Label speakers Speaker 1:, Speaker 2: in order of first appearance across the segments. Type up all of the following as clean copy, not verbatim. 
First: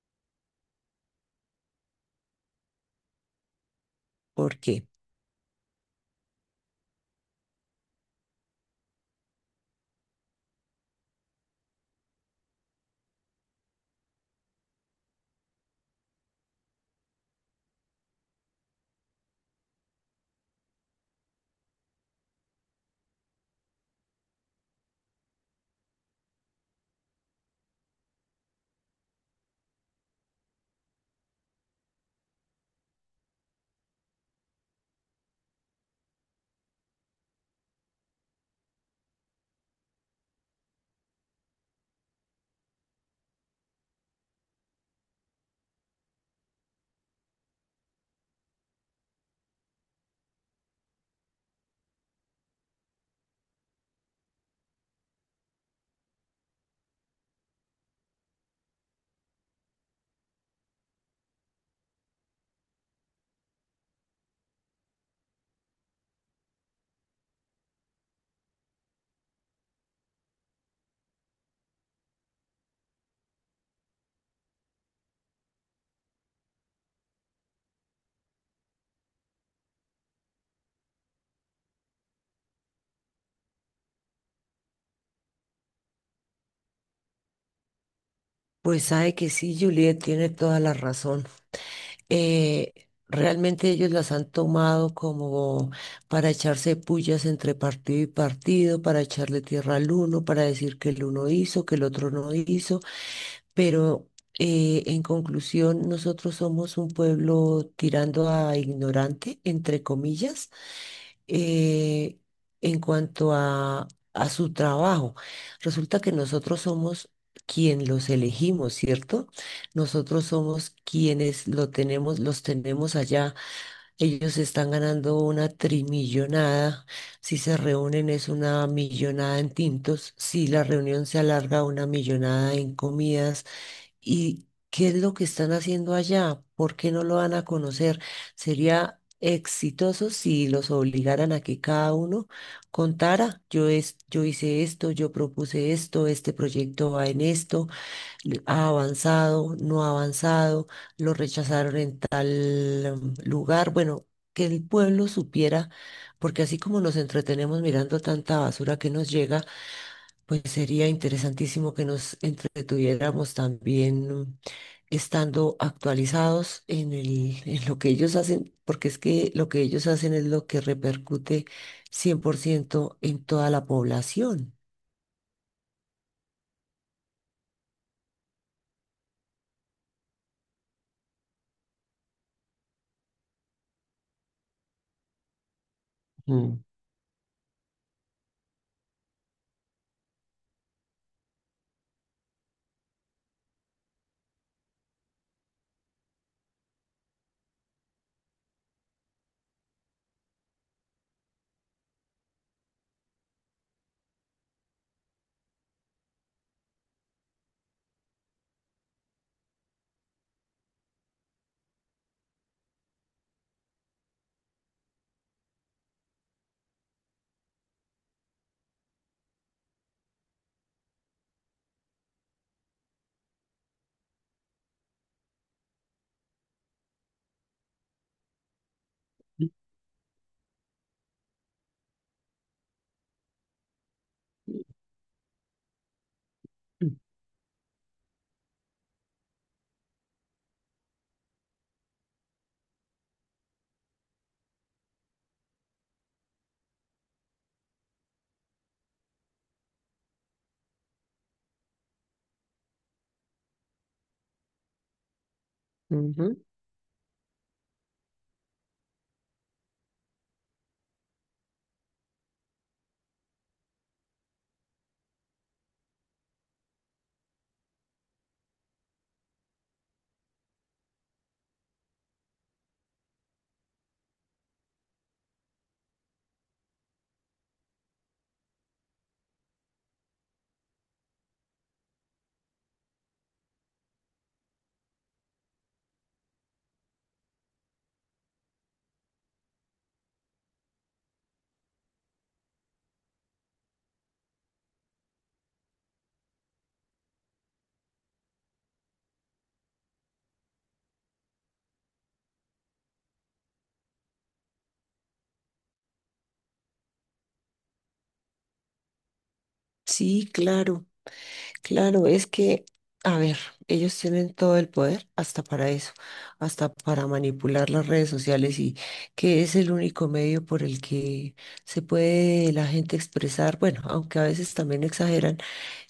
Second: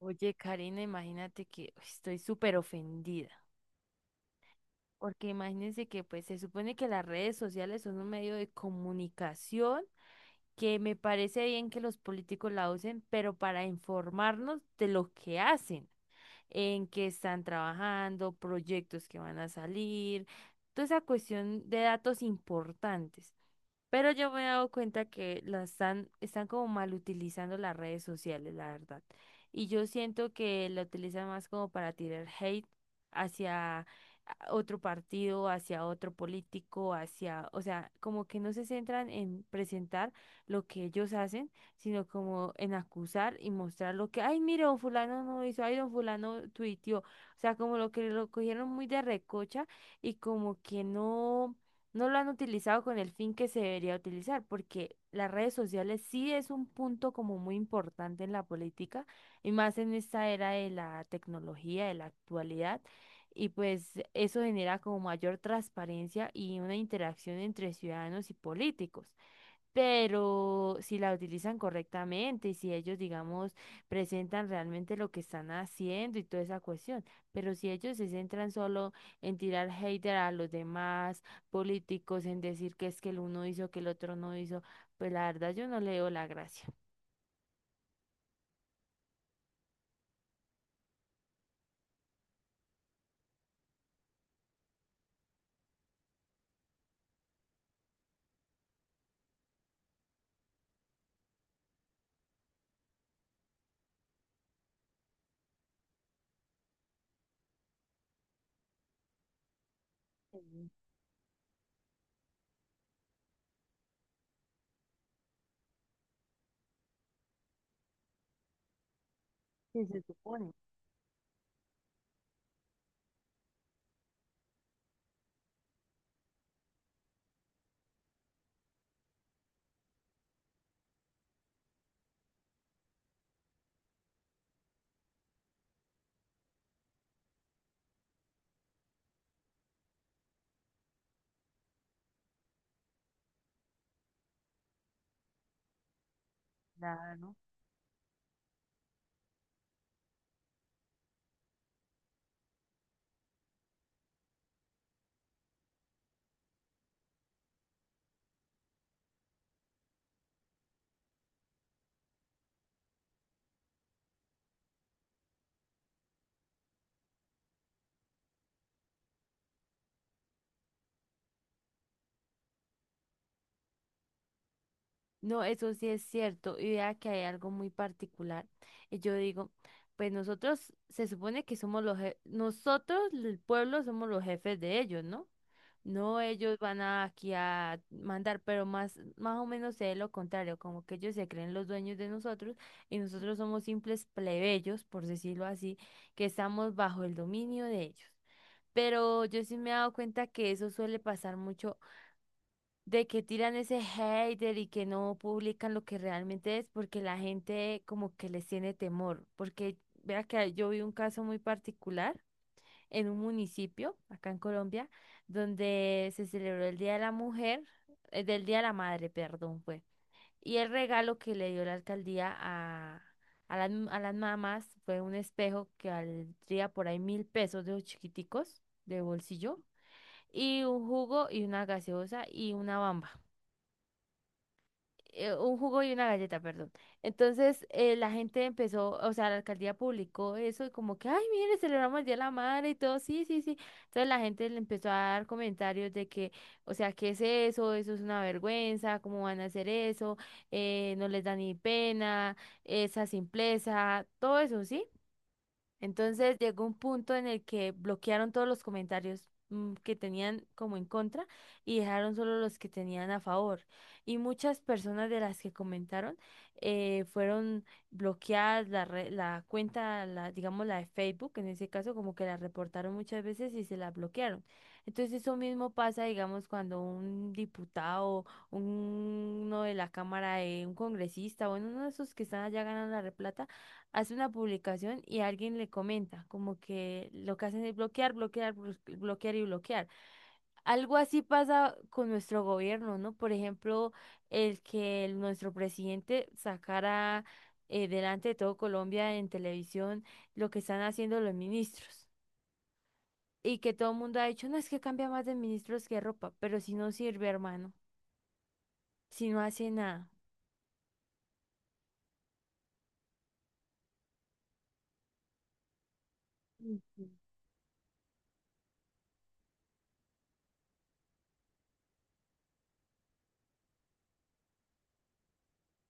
Speaker 1: Oye, Karina, imagínate que uy, estoy súper ofendida,
Speaker 2: ¿Por qué?
Speaker 1: porque imagínense que pues se supone que las redes sociales son un medio de comunicación que me parece bien que los políticos la usen, pero para informarnos de lo que hacen. En qué están trabajando, proyectos que van a salir, toda esa cuestión de datos importantes. Pero yo me he dado cuenta que están como mal utilizando las redes sociales, la verdad. Y yo siento que la utilizan más como para tirar hate hacia a- otro partido, hacia otro político, hacia, o sea, como que no se centran en presentar lo que ellos hacen sino como en acusar y mostrar lo que, ay, mire, don fulano no hizo, ay, don fulano tuiteó. O sea, como lo que lo cogieron muy de recocha y como que no, no lo han utilizado con el fin que se debería utilizar, porque las redes sociales sí es un punto como muy importante en la política y más en esta era de la tecnología, de la actualidad. Y pues eso genera como mayor transparencia y una interacción entre ciudadanos y políticos pero si la utilizan correctamente y si ellos, digamos, presentan realmente lo que están haciendo y toda esa cuestión, pero si ellos se centran solo en tirar hater a los demás políticos, en decir que es que el uno hizo, que el otro no hizo, pues la verdad yo no le veo la gracia.
Speaker 2: Pues sabe que sí, Juliet tiene toda la razón. Eh, Realmente ellos las han tomado como para echarse pullas entre partido y partido, para echarle tierra al uno, para decir que el uno hizo, que el otro no hizo. Pero en conclusión, nosotros somos un pueblo tirando a ignorante, entre comillas,
Speaker 1: Sí,
Speaker 2: eh, en cuanto a su trabajo. Resulta que nosotros somos quien los elegimos, ¿cierto?
Speaker 1: sí, se
Speaker 2: Nosotros
Speaker 1: supone,
Speaker 2: somos quienes lo tenemos, los tenemos allá. Ellos están ganando una trimillonada. Si se reúnen es una millonada en tintos. Si la reunión se alarga, una millonada en comidas. ¿Y qué es lo que están haciendo allá? ¿Por qué no lo van a conocer? Sería exitoso si los obligaran a que cada uno contara, yo hice esto, yo propuse esto, este proyecto va en
Speaker 1: claro.
Speaker 2: esto, ha avanzado, no ha avanzado, lo rechazaron en tal lugar. Bueno, que el pueblo supiera, porque así como nos entretenemos mirando tanta basura que nos llega, pues sería interesantísimo que nos entretuviéramos también estando actualizados en lo que ellos hacen, porque es que lo que ellos hacen es lo que repercute 100% en toda la población.
Speaker 1: No, eso sí es cierto. Y vea que hay algo muy particular. Y yo digo, pues nosotros se supone que somos los jefes, nosotros, el pueblo, somos los jefes de ellos, ¿no? No, ellos
Speaker 2: Mm.
Speaker 1: van a, aquí a mandar, pero más o menos es lo contrario, como que ellos se creen los dueños de nosotros y nosotros somos simples plebeyos, por decirlo así, que estamos bajo el dominio de ellos. Pero yo sí me he dado cuenta que eso suele pasar mucho, de que tiran ese hater y que no publican lo que realmente es, porque la gente como que les tiene temor, porque vea que yo vi un caso muy particular en un municipio, acá en Colombia, donde se celebró el Día de la Mujer, del Día de la Madre, perdón, fue. Y el regalo que le dio la alcaldía a las mamás fue un espejo que valdría por ahí 1.000 pesos de los chiquiticos de bolsillo, y un jugo y una gaseosa y una bamba un jugo y una galleta, perdón. Entonces la gente empezó, o sea, la alcaldía publicó eso y como que, ay, mire, celebramos el Día de la Madre y todo, sí, sí, sí. Entonces la gente le empezó a dar comentarios de que, o sea, ¿qué es eso? Eso es una vergüenza, ¿cómo van a hacer eso? No les da ni pena, esa simpleza, todo eso, ¿sí? Entonces
Speaker 2: Ujú.
Speaker 1: llegó un punto en el que bloquearon todos los comentarios que tenían como en contra y dejaron solo los que tenían a favor. Y muchas personas de las que comentaron fueron bloqueadas la cuenta, digamos la de Facebook, en ese caso como que la reportaron muchas veces y se la bloquearon. Entonces eso mismo pasa, digamos, cuando un diputado, uno de la Cámara, de un congresista, bueno, uno de esos que están allá ganando la replata hace una publicación y alguien le comenta, como que lo que hacen es bloquear, bloquear, bloquear y bloquear. Algo así pasa con nuestro gobierno, ¿no? Por ejemplo, el que el- nuestro presidente sacara delante de todo Colombia en televisión lo que están haciendo los ministros. Y que todo el mundo ha dicho, no es que cambia más de ministros que ropa, pero si no sirve, hermano, si no hace nada.
Speaker 2: Sí, claro. Claro, es que, a ver, ellos tienen todo el poder hasta para eso, hasta
Speaker 1: Uy,
Speaker 2: para
Speaker 1: sí.
Speaker 2: manipular las redes sociales y que es el único medio por el que se puede la gente expresar, bueno, aunque a veces también exageran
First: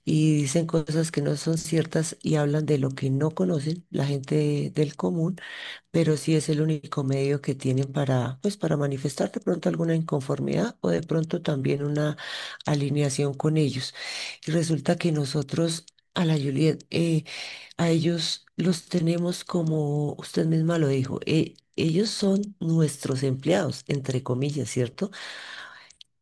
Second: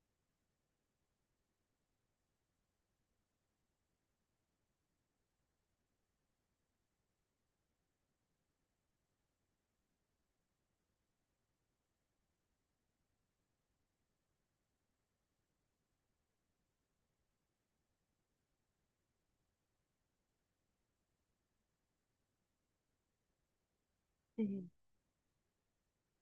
Speaker 2: y dicen cosas que no son ciertas y hablan de lo que no conocen la gente del común, pero sí es el único medio que tienen para, pues, para manifestar de pronto alguna inconformidad o de pronto también una alineación con ellos. Y resulta que nosotros a la Juliet, eh, a ellos los tenemos como usted misma lo dijo, ellos son nuestros empleados, entre
Speaker 1: Sí.
Speaker 2: comillas, ¿cierto?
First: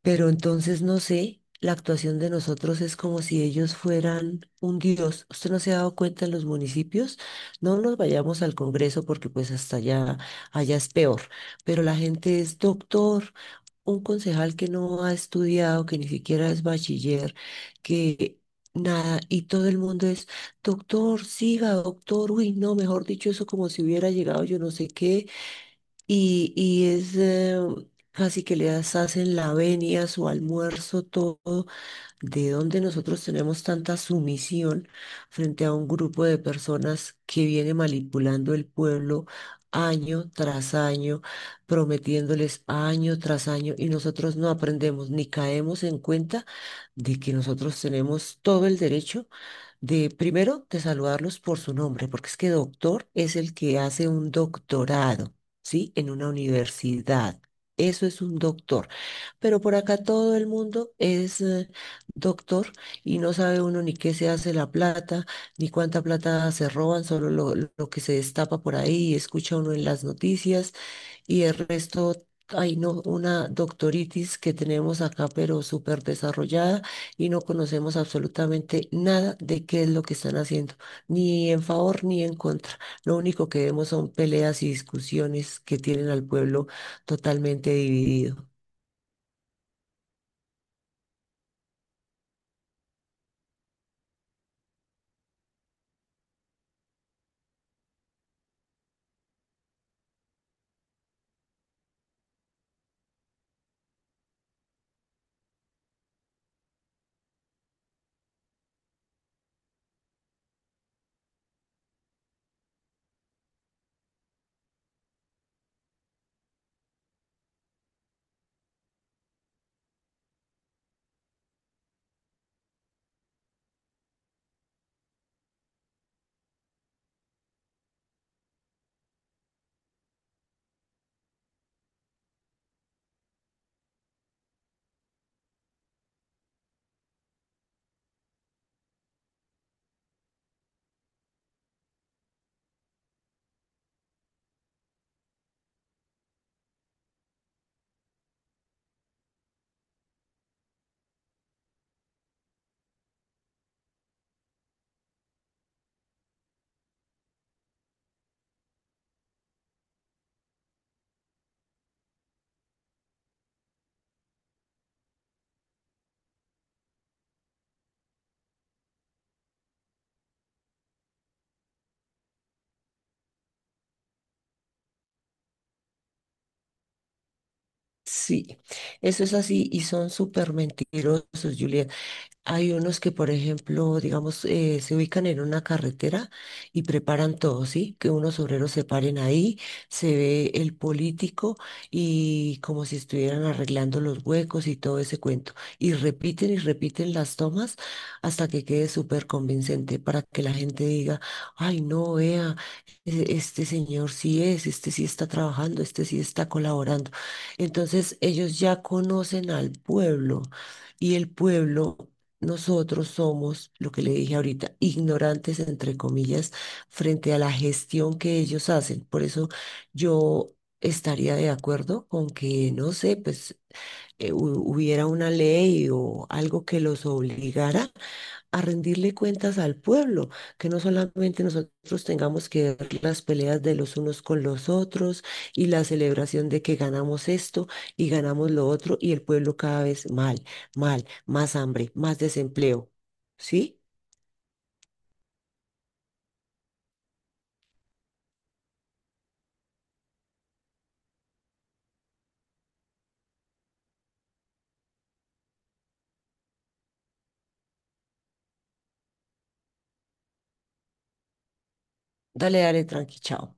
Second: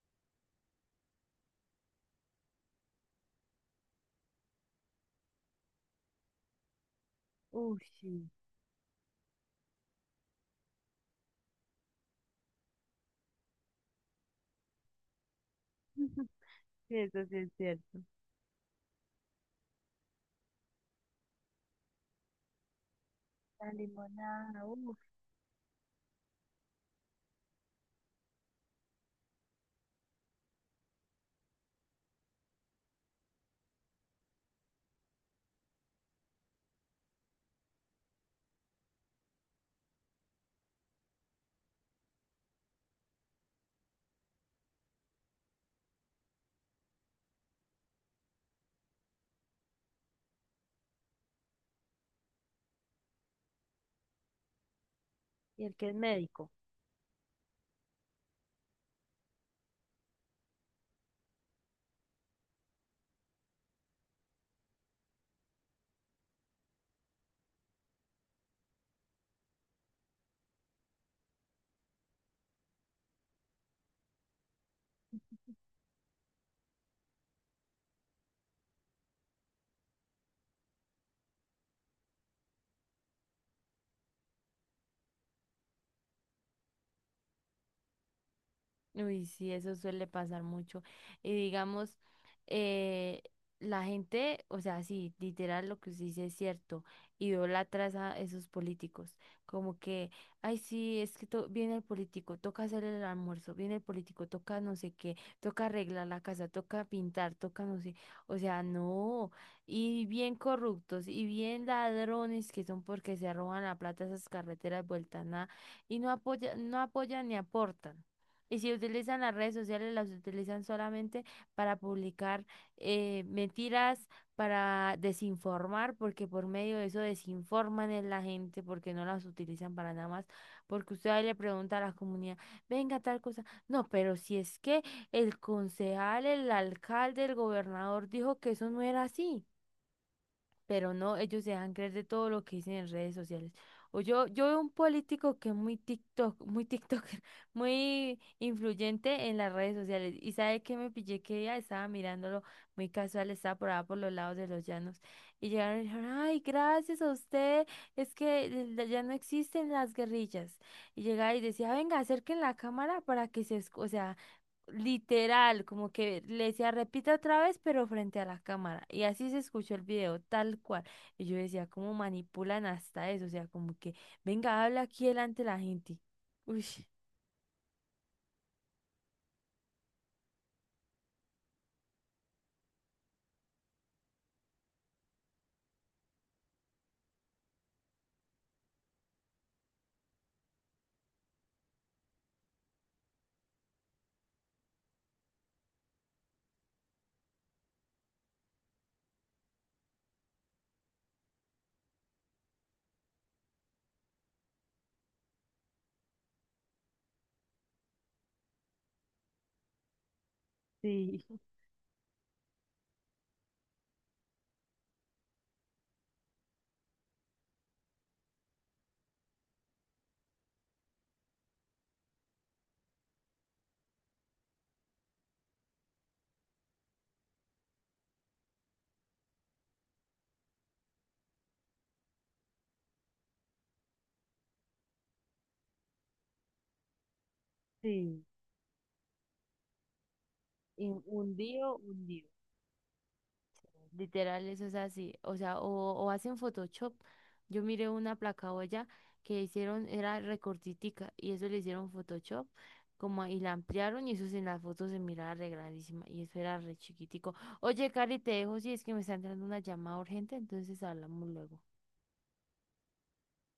Speaker 2: Pero entonces no sé, la actuación de nosotros es como si ellos fueran un dios. ¿Usted no se ha dado cuenta en los municipios?
Speaker 1: Uy,
Speaker 2: No nos
Speaker 1: sí.
Speaker 2: vayamos al Congreso porque pues allá es peor. Pero la gente es doctor, un concejal que no ha estudiado, que ni siquiera es
Speaker 1: Eso
Speaker 2: bachiller,
Speaker 1: sí es cierto.
Speaker 2: que nada, y todo el mundo es, doctor, siga, doctor, uy, no, mejor dicho, eso como
Speaker 1: La
Speaker 2: si hubiera llegado yo
Speaker 1: limonada.
Speaker 2: no sé
Speaker 1: Uy.
Speaker 2: qué y es casi que les hacen la venia, su almuerzo, todo, de donde nosotros tenemos tanta sumisión frente a un grupo de personas que viene manipulando el pueblo año tras año, prometiéndoles año tras año, y nosotros no aprendemos ni caemos en cuenta de que nosotros tenemos todo el derecho de primero de saludarlos por su nombre, porque es que doctor es el que hace un doctorado,
Speaker 1: Y el que
Speaker 2: ¿sí?
Speaker 1: es
Speaker 2: En una
Speaker 1: médico.
Speaker 2: universidad. Eso es un doctor. Pero por acá todo el mundo es doctor y no sabe uno ni qué se hace la plata, ni cuánta plata se roban, solo lo que se destapa por ahí, escucha uno en las noticias y el resto, hay no, una doctoritis que tenemos acá, pero súper desarrollada y no conocemos absolutamente nada de qué es lo que están haciendo, ni en favor ni en contra. Lo único que vemos son peleas y discusiones que tienen al pueblo totalmente dividido.
Speaker 1: Uy, sí, eso suele pasar mucho. Y digamos, eh, la gente, o sea, sí, literal lo que usted dice es cierto, idolatra a esos políticos. Como que, ay, sí, es que viene el político, toca hacer el almuerzo, viene el político, toca no sé qué, toca arreglar la casa, toca pintar, toca no sé, o sea, no. Y bien corruptos, y bien ladrones que son porque se roban la plata a esas carreteras vueltas, nada, y no apoya, no apoyan ni aportan. Y si utilizan las redes sociales, las utilizan solamente para publicar mentiras, para desinformar, porque por medio de eso desinforman a la gente, porque no las utilizan para nada más. Porque usted ahí le pregunta a la comunidad, venga tal cosa. No, pero si es que el concejal, el alcalde, el gobernador dijo que eso no era así pero no, ellos se dejan creer de todo lo que dicen en redes sociales. O yo veo un político que es muy TikTok, muy TikToker, muy influyente en las redes sociales. Y sabe que me pillé que ella estaba mirándolo muy casual, estaba por allá por los lados de los llanos. Y llegaron y dijeron, ay, gracias a usted, es que ya no existen las guerrillas. Y llegaba y decía, venga, acerquen la cámara para que o sea, literal, como que le decía, repita otra vez, pero frente a la cámara. Y así se escuchó el video, tal cual. Y yo decía, ¿cómo manipulan hasta eso? O sea, como que, venga, habla aquí delante de la gente. Uy,
Speaker 2: Sí, eso es así y son súper mentirosos, Julieta. Hay unos que, por ejemplo, digamos, se ubican en una carretera y preparan todo, ¿sí? Que unos obreros se paren ahí, se ve el político y como si estuvieran arreglando los huecos y todo ese cuento. Y repiten las tomas hasta que quede súper convincente para que la gente diga, ay, no, vea, este señor sí es, este sí está trabajando, este sí está colaborando. Entonces, ellos ya conocen al pueblo y
Speaker 1: sí,
Speaker 2: el pueblo nosotros somos, lo que le dije ahorita, ignorantes, entre comillas, frente a la gestión que ellos hacen. Por eso yo estaría de acuerdo con que, no sé, pues hubiera una ley o algo que los obligara a rendirle cuentas al pueblo, que no solamente nosotros tengamos que ver las peleas de los unos con los otros y la celebración de que ganamos esto y
Speaker 1: sí,
Speaker 2: ganamos lo otro y el pueblo cada vez mal,
Speaker 1: y
Speaker 2: mal, más
Speaker 1: hundido,
Speaker 2: hambre, más
Speaker 1: hundido.
Speaker 2: desempleo. ¿Sí?
Speaker 1: Literal, eso es así. O sea, o hacen Photoshop. Yo miré una placa olla que hicieron, era recortitica, y eso le hicieron Photoshop, como y la ampliaron, y eso sí, en las fotos se miraba re y eso era re chiquitico. Oye, Cari, te dejo si es que me está entrando una llamada urgente, entonces hablamos luego.
Speaker 2: Dale, dale, tranqui, chao.